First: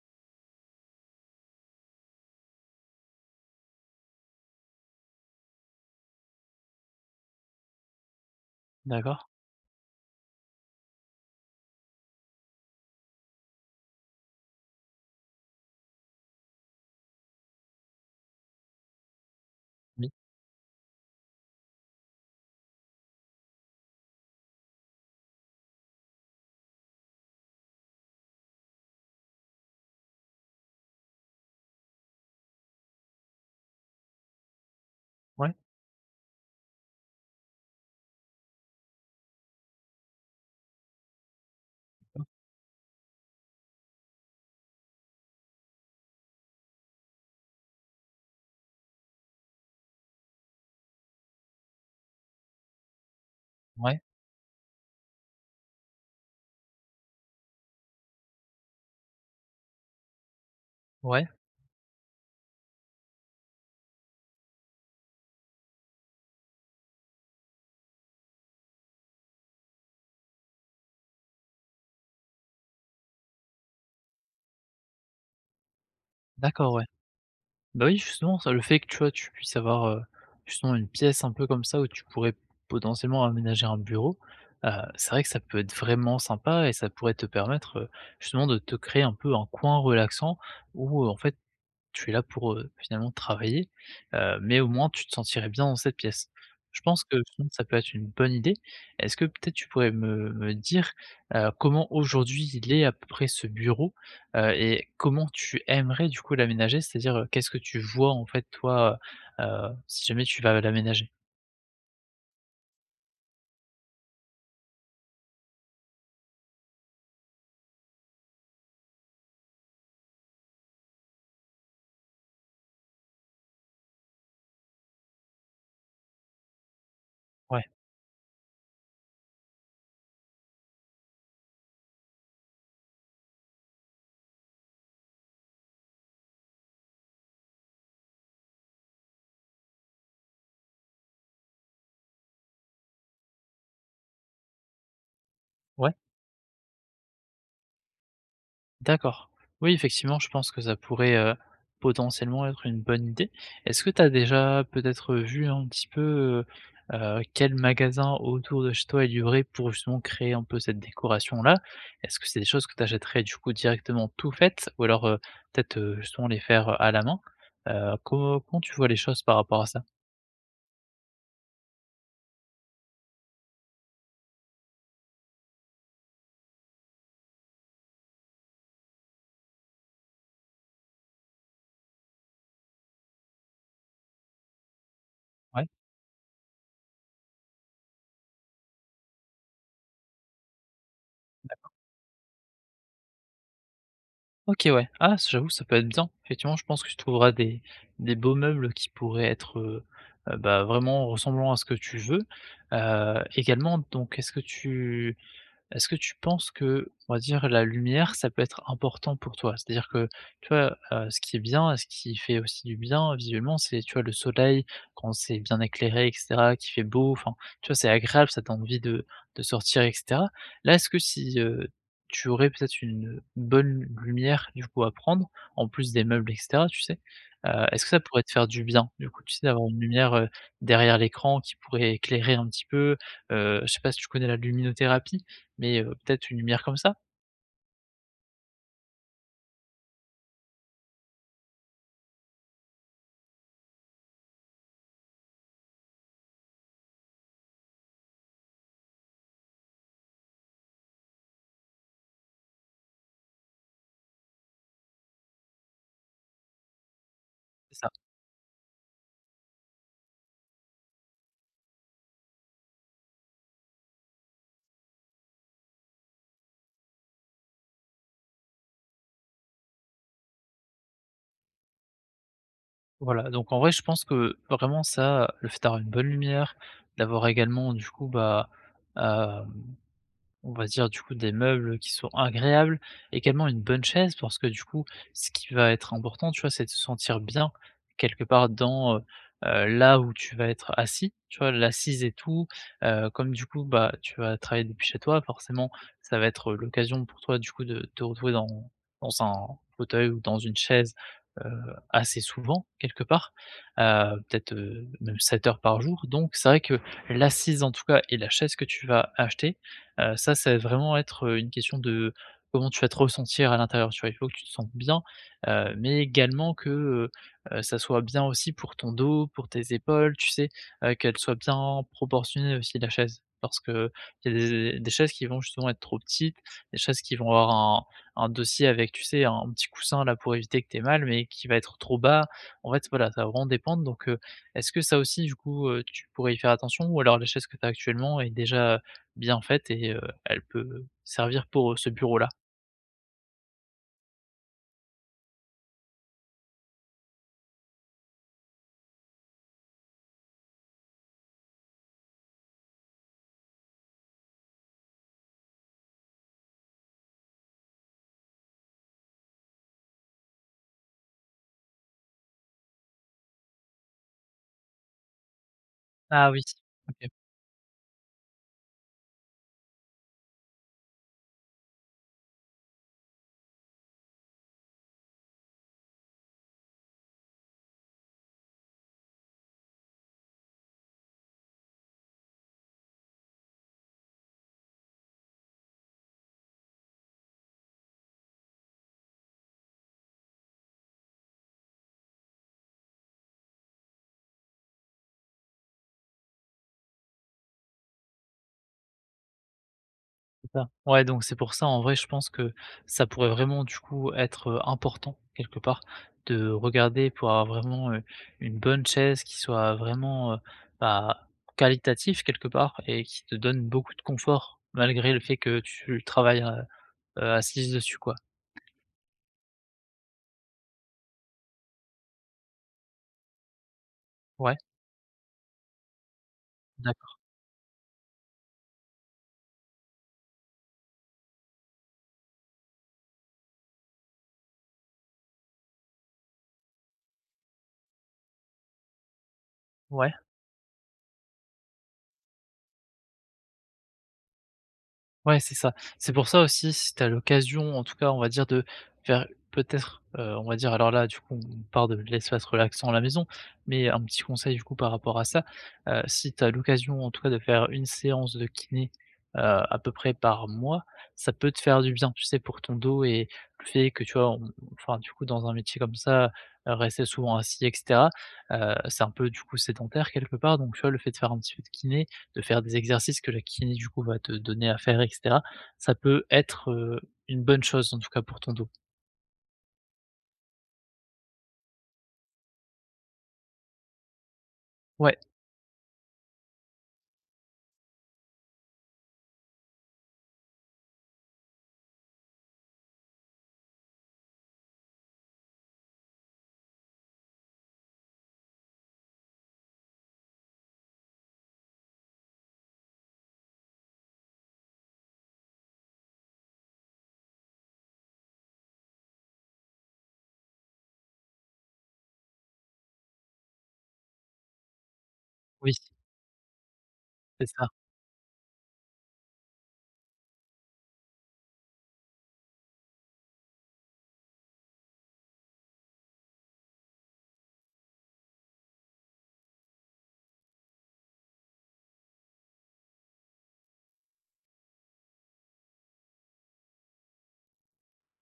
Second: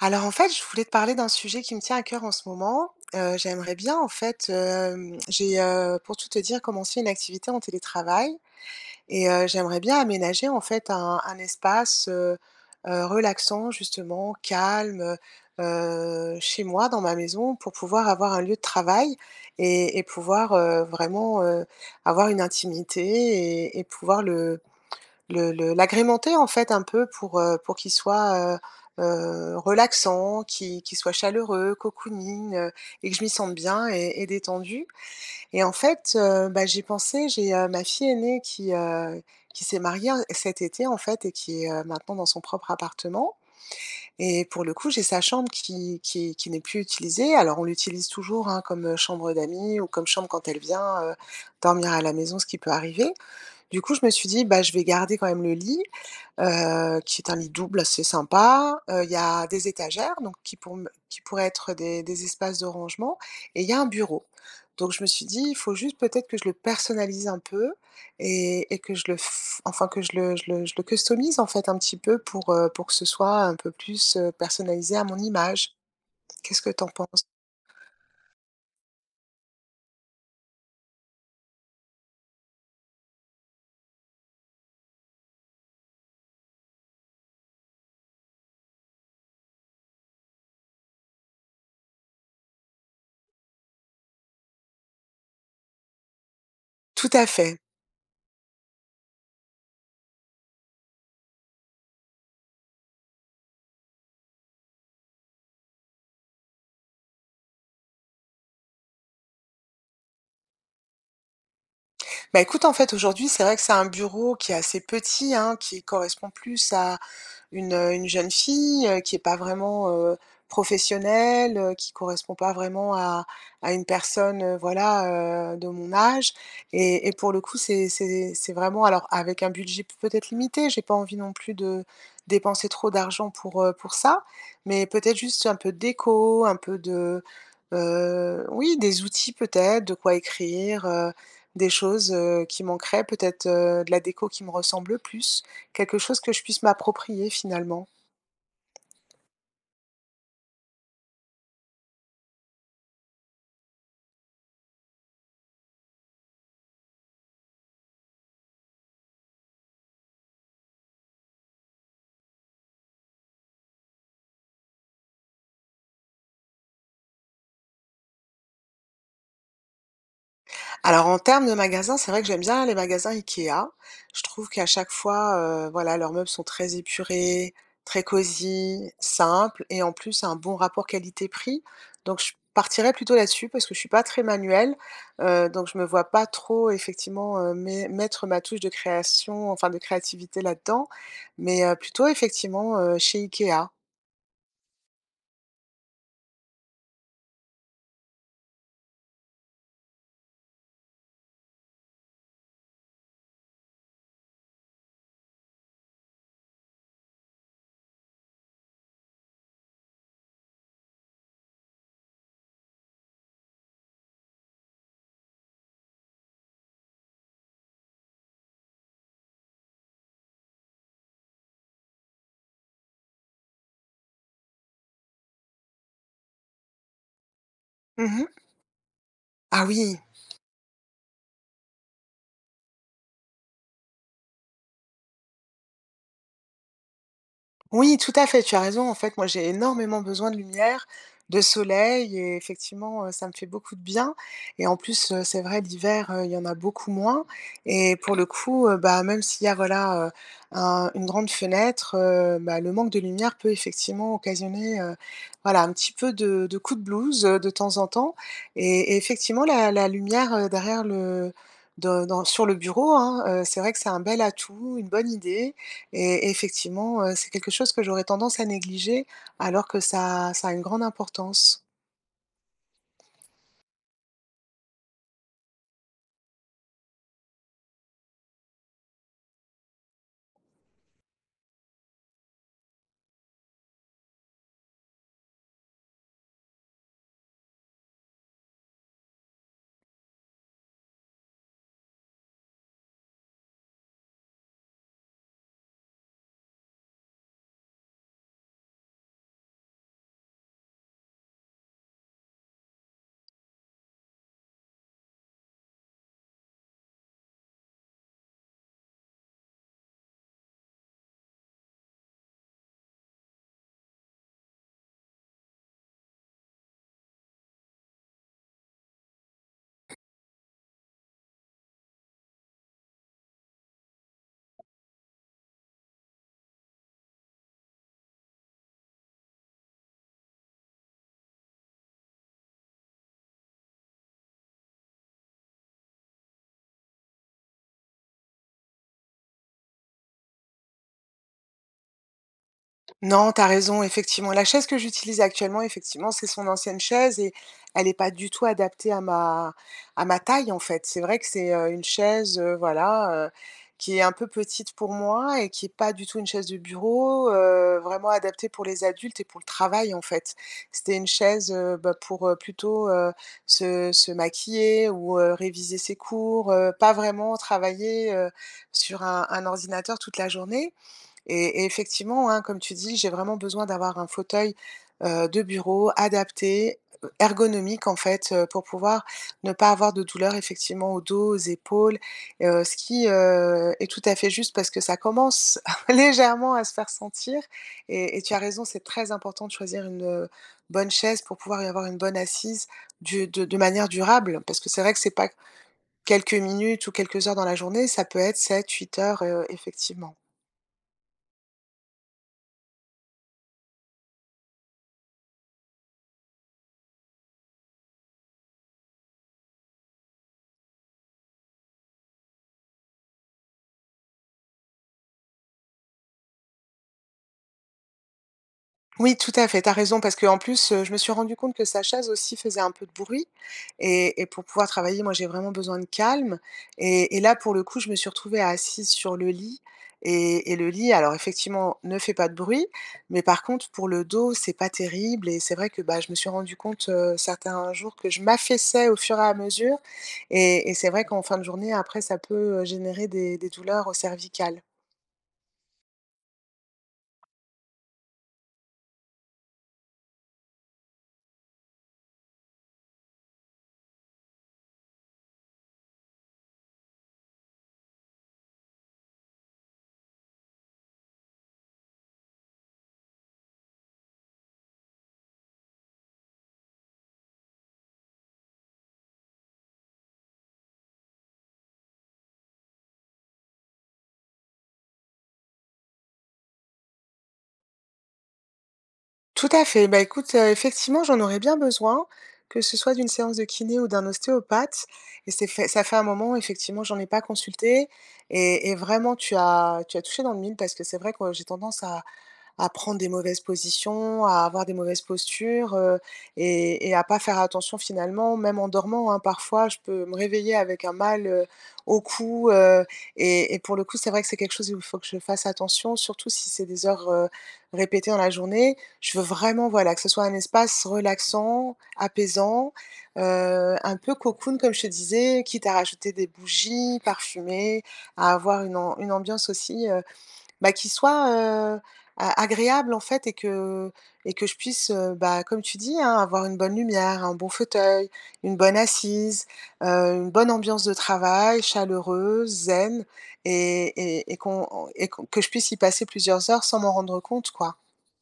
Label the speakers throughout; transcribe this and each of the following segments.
Speaker 1: Alors en fait, je voulais te parler d'un sujet qui me tient à cœur en ce moment. J'aimerais bien en fait, pour tout te dire, commencé une activité en télétravail
Speaker 2: D'accord,
Speaker 1: et j'aimerais bien aménager en fait un espace, relaxant justement, calme, chez moi, dans ma maison, pour pouvoir avoir un lieu de travail et
Speaker 2: oui.
Speaker 1: pouvoir, vraiment, avoir une intimité et pouvoir le l'agrémenter en fait un peu pour qu'il soit, relaxant, qu'il soit chaleureux, cocooning, et que je m'y sente bien et détendue
Speaker 2: Ouais,
Speaker 1: et en fait, bah, ma fille aînée qui s'est mariée cet été en fait et qui est, maintenant dans son propre appartement et pour le coup, j'ai sa chambre qui n'est plus utilisée. Alors on l'utilise toujours, hein, comme, chambre d'amis ou comme chambre quand elle vient, dormir à la maison, ce qui peut arriver. Du coup, je
Speaker 2: ouais,
Speaker 1: me suis dit: «Bah, je vais garder quand même le lit qui est un lit double assez sympa. Il y a des étagères, donc qui
Speaker 2: ouais,
Speaker 1: pourraient être des espaces de rangement et il y a un bureau. Donc je me suis dit: «Il faut juste peut-être que je le personnalise un peu et que je le f enfin que je le customise en fait un petit peu pour que ce soit un peu plus, personnalisé à mon image». Qu'est-ce que
Speaker 2: d'accord, ouais.
Speaker 1: t'en penses?
Speaker 2: Bah, oui, justement, ça, le fait que, tu vois, tu puisses avoir, justement une pièce un peu comme ça où tu pourrais potentiellement aménager un bureau, heu, c'est vrai que ça peut être vraiment sympa et ça pourrait te permettre, justement de te créer un peu un coin relaxant où, en fait, tu es là pour, finalement travailler, mais au moins tu te sentirais bien dans cette pièce. Je pense
Speaker 1: Tout
Speaker 2: que
Speaker 1: à
Speaker 2: sinon
Speaker 1: fait.
Speaker 2: ça peut être une bonne idée. Est-ce que peut-être tu pourrais me dire, comment aujourd'hui il est à peu près ce bureau? Et comment tu aimerais du coup l'aménager? C'est-à-dire, qu'est-ce que tu vois en fait toi, heu si jamais tu vas l'aménager?
Speaker 1: Bah, écoute, en fait, aujourd'hui, c'est vrai que c'est un bureau qui est assez petit, hein, qui correspond plus à une jeune fille, qui est pas vraiment, professionnelle, qui correspond pas vraiment à une personne, voilà, de mon âge et pour le coup,
Speaker 2: Ouais.
Speaker 1: c'est vraiment alors avec un budget peut-être limité, j'ai pas envie non plus de dépenser trop d'argent pour ça, mais peut-être juste un peu de déco, un peu de, oui, des outils peut-être, de quoi écrire, des choses, qui manqueraient, peut-être, de la déco qui me ressemble le plus.
Speaker 2: Ouais?
Speaker 1: Quelque chose que je puisse m'approprier finalement.
Speaker 2: D'accord. Oui, effectivement, je pense que ça pourrait, potentiellement être une bonne idée. Est-ce que tu as déjà peut-être vu un petit peu, quel magasin autour de chez toi est livré pour justement créer un peu cette décoration-là? Est-ce que c'est des choses que tu achèterais du coup directement tout faites ou alors, peut-être, justement les faire à la main? Comment tu vois les choses par rapport à ça?
Speaker 1: Alors en termes de magasins, c'est vrai que j'aime bien les magasins IKEA. Je trouve qu'à chaque fois, voilà, leurs meubles sont très épurés, très cosy, simples et en plus un bon rapport qualité-prix. Donc je partirais plutôt là-dessus parce que je suis pas très manuelle,
Speaker 2: Ouais.
Speaker 1: donc je me vois pas trop effectivement, mé mettre ma touche de création, enfin de créativité là-dedans, mais plutôt effectivement, chez IKEA.
Speaker 2: OK, ouais. Ah, s J'avoue, ça peut être bien. Effectivement, je pense que tu trouveras des beaux meubles qui pourraient être, bah, vraiment ressemblant à ce que tu veux. Également, donc, est-ce que tu penses que, on va dire, la lumière, ça peut être important pour toi? C'est-à-dire que, tu vois, ce qui est bien, ce qui fait aussi du bien visuellement, c'est, tu vois, le soleil quand c'est bien éclairé et cetera, qu'il fait beau, enfin, tu vois, c'est agréable, ça donne envie de sortir et cetera. Là, est-ce que si, tu aurais peut-être une bonne lumière, du coup, à prendre, en plus des meubles et cetera, tu sais? Est-ce que ça pourrait te
Speaker 1: Mmh.
Speaker 2: faire du bien, du coup, tu sais,
Speaker 1: Ah
Speaker 2: d'avoir une
Speaker 1: oui!
Speaker 2: lumière, derrière l'écran qui pourrait éclairer un petit peu? Je sais pas si tu connais la luminothérapie? Mais peut-être une lumière comme ça?
Speaker 1: Oui, tout à fait, tu as raison. En fait, moi, j'ai énormément besoin de lumière, de soleil et effectivement, ça me fait beaucoup de bien et en plus, c'est vrai l'hiver, il y en a beaucoup moins et pour le coup, bah, même s'il y a voilà, un une grande fenêtre, bah, le manque de lumière peut effectivement occasionner, voilà, un petit peu de coup de blues, de temps
Speaker 2: C'est
Speaker 1: en
Speaker 2: ça,
Speaker 1: temps et effectivement la lumière, derrière le de dans sur le bureau, hein, c'est vrai que c'est un bel atout, une bonne idée et effectivement, c'est quelque chose que j'aurais tendance à négliger alors que ça a une grande importance.
Speaker 2: voilà, donc en vrai, je pense que vraiment ça, le fait d'avoir une bonne lumière, d'avoir également du coup, bah, hem on va dire du coup des meubles qui sont agréables, également une bonne chaise parce que du coup, ce qui va être important, tu vois, c'est de se sentir bien quelque part dans, là où tu vas être assis, tu vois? L'assise et tout, comme du coup, bah, tu vas travailler depuis chez toi, forcément, ça va être l'occasion pour toi du coup de te retrouver dans un fauteuil ou dans une chaise, heu, assez souvent quelque part, peut-être, même 7 heures par jour donc c'est vrai que l'assise en tout cas et la chaise que tu vas acheter. Ça, ça va vraiment être une question de comment tu vas te ressentir à l'intérieur, tu vois? Il faut que tu te sentes bien, mais également que, ça soit bien aussi pour ton dos, pour tes épaules, tu sais? Qu'elle soit bien proportionnée aussi la chaise. Parce que il y a des chaises qui vont justement être trop petites, des chaises qui vont avoir un dossier avec, tu sais, un petit coussin là pour éviter que tu mal, mais qui va être trop bas. En fait, voilà, ça va vraiment dépendre donc est-ce que ça aussi du coup, tu pourrais y faire attention? Ou alors la chaise que tu as actuellement est déjà bien faite et elle peut servir pour, ce bureau-là.
Speaker 1: Non, t'as raison, effectivement. La chaise que j'utilise actuellement, effectivement, c'est son ancienne chaise et elle est pas du tout adaptée à ma taille, en fait. C'est vrai que c'est, une chaise, voilà, qui est un peu petite pour moi et qui est pas du tout une chaise de bureau, vraiment adaptée pour les adultes et pour le travail, en fait. C'était une chaise, bah, pour, plutôt, se maquiller ou, réviser ses
Speaker 2: Ah oui.
Speaker 1: cours, pas
Speaker 2: OK,
Speaker 1: vraiment travailler, sur un ordinateur toute la journée et effectivement, hein, comme tu dis, j'ai vraiment besoin d'avoir un fauteuil, de bureau adapté, ergonomique en fait, pour pouvoir ne pas avoir de douleur effectivement au dos, aux épaules, ce qui, est tout à fait juste parce que ça commence légèrement à se faire sentir et tu as raison, c'est très important de choisir une, bonne chaise pour pouvoir y avoir une bonne assise du de manière durable. Parce que c'est vrai que c'est pas quelques minutes ou quelques heures dans la journée, ça peut être sept, huit heures, effectivement.
Speaker 2: c'est ça. Ouais, donc c'est pour ça, en vrai, je pense que ça pourrait vraiment, du coup, être, important quelque part de regarder pour avoir vraiment, une bonne chaise qui soit vraiment, bah, qualitatif quelque part et qui te donne beaucoup de confort malgré le fait que tu travailles, assise dessus, quoi.
Speaker 1: Oui, tout à fait, tu as raison parce que en plus, je me suis rendu compte que sa chaise aussi faisait un peu de bruit et pour
Speaker 2: Ouais,
Speaker 1: pouvoir travailler, moi, j'ai vraiment besoin de calme et
Speaker 2: d'accord.
Speaker 1: et là, pour le coup, je me suis retrouvée assise sur le lit et le lit, alors effectivement, ne fait pas de bruit, mais par contre, pour le dos, c'est pas terrible et c'est vrai que, bah, je me suis rendu compte, certains jours que je m'affaissais au fur et à mesure
Speaker 2: Ouais.
Speaker 1: et c'est vrai qu'en fin de journée, après, ça peut, générer des douleurs, au cervical.
Speaker 2: Ouais, c'est ça. C'est pour ça aussi, si tu as l'occasion, en tout cas, on va dire, de faire peut-être, on va dire, alors là, du coup, on part de l'espace relaxant à la maison, mais un petit conseil, du coup, par rapport à ça, si tu as l'occasion, en tout cas, de faire une séance de kiné, à peu près par mois, ça peut te faire du bien, tu sais, pour ton dos et le fait que, tu vois, on enfin, du coup, dans un métier comme ça, rester souvent assis et cetera, c'est un peu, du coup, sédentaire quelque part, donc tu vois, le fait de faire un petit peu de kiné, de faire des exercices que la kiné du coup va te donner à faire et cetera, ça peut être, une bonne chose en tout cas pour ton dos.
Speaker 1: Tout à fait. Bah, écoute, effectivement, j'en aurais bien besoin, que ce soit d'une séance de kiné ou d'un ostéopathe
Speaker 2: Ouais,
Speaker 1: et c'est fait ça fait un moment, effectivement, j'en ai pas consulté et vraiment tu as touché dans le mille parce que c'est vrai que ouais, j'ai tendance à prendre des mauvaises positions, à avoir des mauvaises postures, et à pas faire attention finalement, même en dormant, hein. Parfois, je peux me réveiller avec un mal, au cou, et pour le coup, c'est vrai que c'est quelque chose où il faut que je fasse attention, surtout si c'est des heures, répétées dans la journée. Je veux vraiment, voilà, que ce soit un espace relaxant, apaisant, un peu cocoon comme je te disais, quitte
Speaker 2: oui,
Speaker 1: à rajouter des bougies
Speaker 2: c'est ça.
Speaker 1: parfumées, à avoir une ambiance aussi, bah, qui soit, heu, a agréable en fait et que je puisse, bah, comme tu dis, hein, avoir une bonne lumière, un bon fauteuil, une bonne assise, une bonne ambiance de travail, chaleureuse, zen et qu'on que je puisse y passer plusieurs heures sans m'en rendre compte, quoi.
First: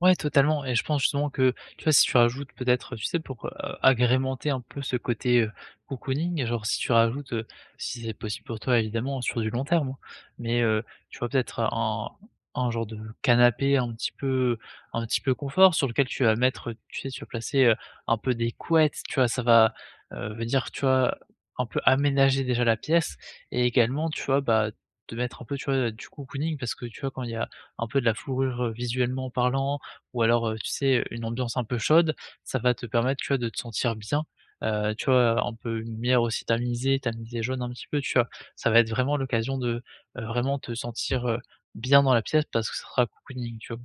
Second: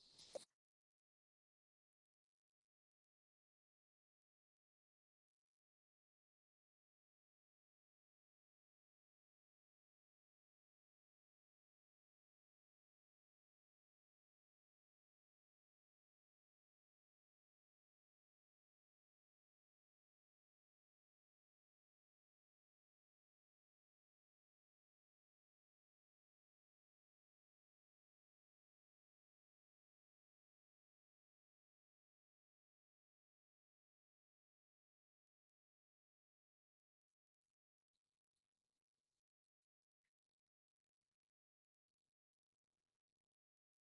Speaker 2: Ouais, totalement et je pense justement que, tu vois, si tu rajoutes peut-être, tu sais, pour, agrémenter un peu ce côté, cocooning, genre si tu rajoutes, si c'est possible pour toi évidemment sur du long terme, hein, mais tu vois peut-être un genre de canapé un petit peu confort sur lequel tu vas mettre, tu sais, tu vas placer, un peu des couettes, tu vois? Ça va, venir, tu vois, un peu aménager déjà la pièce et également, tu vois, bah, te mettre un peu, tu vois, du cocooning parce que, tu vois, quand il y a un peu de la fourrure, visuellement parlant, ou alors, tu sais, une ambiance un peu chaude, ça va te permettre, tu vois, de te sentir bien. Tu vois, un peu une lumière aussi tamisée, tamisée jaune un petit peu, tu vois? Ça va être vraiment l'occasion de, vraiment te sentir, bien dans la pièce parce que ça sera cocooning, tu vois?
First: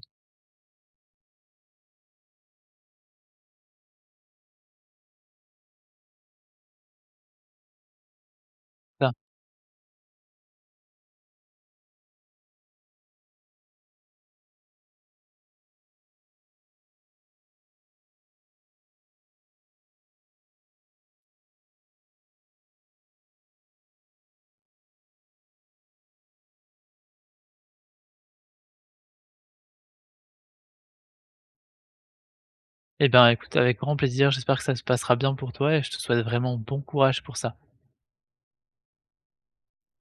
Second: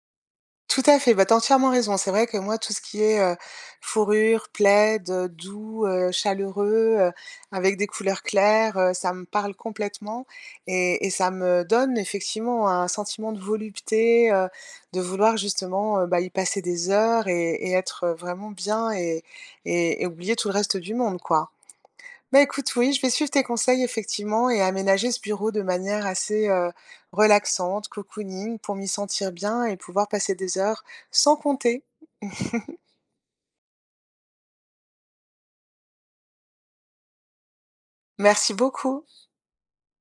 Speaker 1: Tout à fait, bah, tu as entièrement raison. C'est vrai que moi, tout ce qui est, fourrure, plaid, doux, chaleureux, avec des couleurs claires,
Speaker 2: Ça.
Speaker 1: ça me parle complètement et ça me donne effectivement un sentiment de volupté, de vouloir justement, bah, y passer des heures et être, vraiment bien et oublier tout le reste du monde, quoi. Bah, écoute, oui, je vais suivre tes conseils effectivement et aménager ce bureau de manière assez, relaxante, cocooning pour m'y sentir bien et pouvoir passer des heures sans compter.
Speaker 2: Eh ben, écoute, avec grand plaisir, j'espère que ça se passera bien pour toi et je te souhaite vraiment bon courage pour ça.
Speaker 1: Merci beaucoup.